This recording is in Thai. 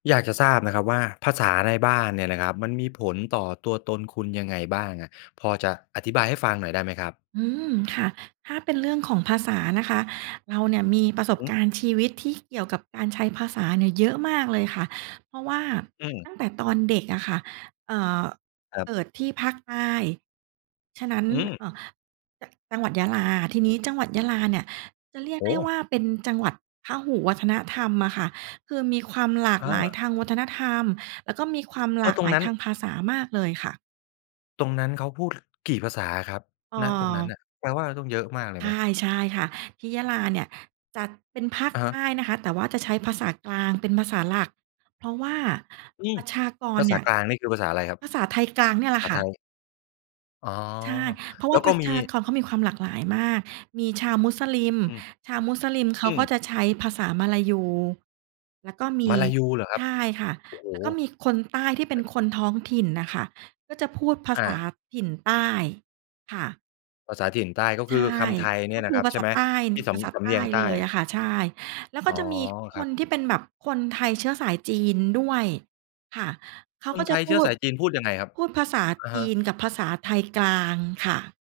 อยากจะทราบนะครับว่า ภาษาในบ้านเนี่ยนะครับมันมีผลต่อตัวตนคุณยังไงบ้างอะ พอจะอธิบายให้ฟังหน่อยได้ไหมครับ? อืม ค่ะ ถ้าเป็นเรื่องของภาษานะคะ เราเนี่ยมีประอสือฮบึ การณ์ชีวิตที่เกี่ยวกับการใช้ภาษาเนี่ยเยอะมากเลยค่ะ เพราะว่า อืม ตั้งแต่ตอนเด็กอะค่ะ เอ่อ ครัเบ กิดที่ภาคใต้ ฉะนั้น อือม ่า จ จังหวัดยะลา ทีนี้จังหวัดยะลาเนี่ยจะเรียกโอได้้โวฮ ่าเป็นจังหวัดพหุวัฒนธรรมอะค่ะ คือมีความหลากอหา ลายทางวัฒนธรรม แล้วก็มีความหกล็ากตรหลงายนั้ทน างภาษามากเลยค่ะ ตรงนั้นเขาพูด กี่ภาษาอะครับ อณ ตรงนั้นา น่ะ แปลว่าเราต้องเยอะมากเลใชยไ่ หม? ใช่ค่ะ ที่ยะลาเนี่ยจัดเป็นภาคอะฮใตะ ้นะคะ แต่ว่าจะใช้ภาษากลางเป็นภาษาหลัก เพราะว่า อืปม ระชากภราเษนาี่ย กลางนี่คือภาษาอะไรครับ? ภาษาไทยกลางเนี่ยแหละภาคษา่ไทะ ย อ๋อ ใช่ เพราะแวล่้าวปก็ระมชี ากรเขามีความหลากหลายมาก มีชาวมุสลิม อือ ชาวมุสลิมเขอากืม ็จะใช้ภาษามลายู แล้วก็มมี ลายูเหรอครใัชบ? ่ค่ะ โอ้โฮ แล้วก็มีคนใต้ที่เปเ็ปน็น คนท้องถิ่นน่ะค่ะก็จะพูดภาอษาา ถิ่นใต้ ค่ะ ภาษาถิ่นใต้ ก็ใชค่ ือคำไทยเกนี็่ยคนะือครับ ภาใชษ่าไหม? ใต้ ง ที่สภาษาำ สใำตเ้นียงใเตล้ยออะ ะค่ะ ใช่ แล้วอก๋็อ จะมีคครับ นที่เป็นแบบคนไทยเชื้อสายจีนด้วย ค่ะ เขาคก็นจไทะยพเูชื้อด สายจีนพูดยังไงครับ? พูดภาษาอะจฮีะ นกับภาษาไทยกลางค่ะ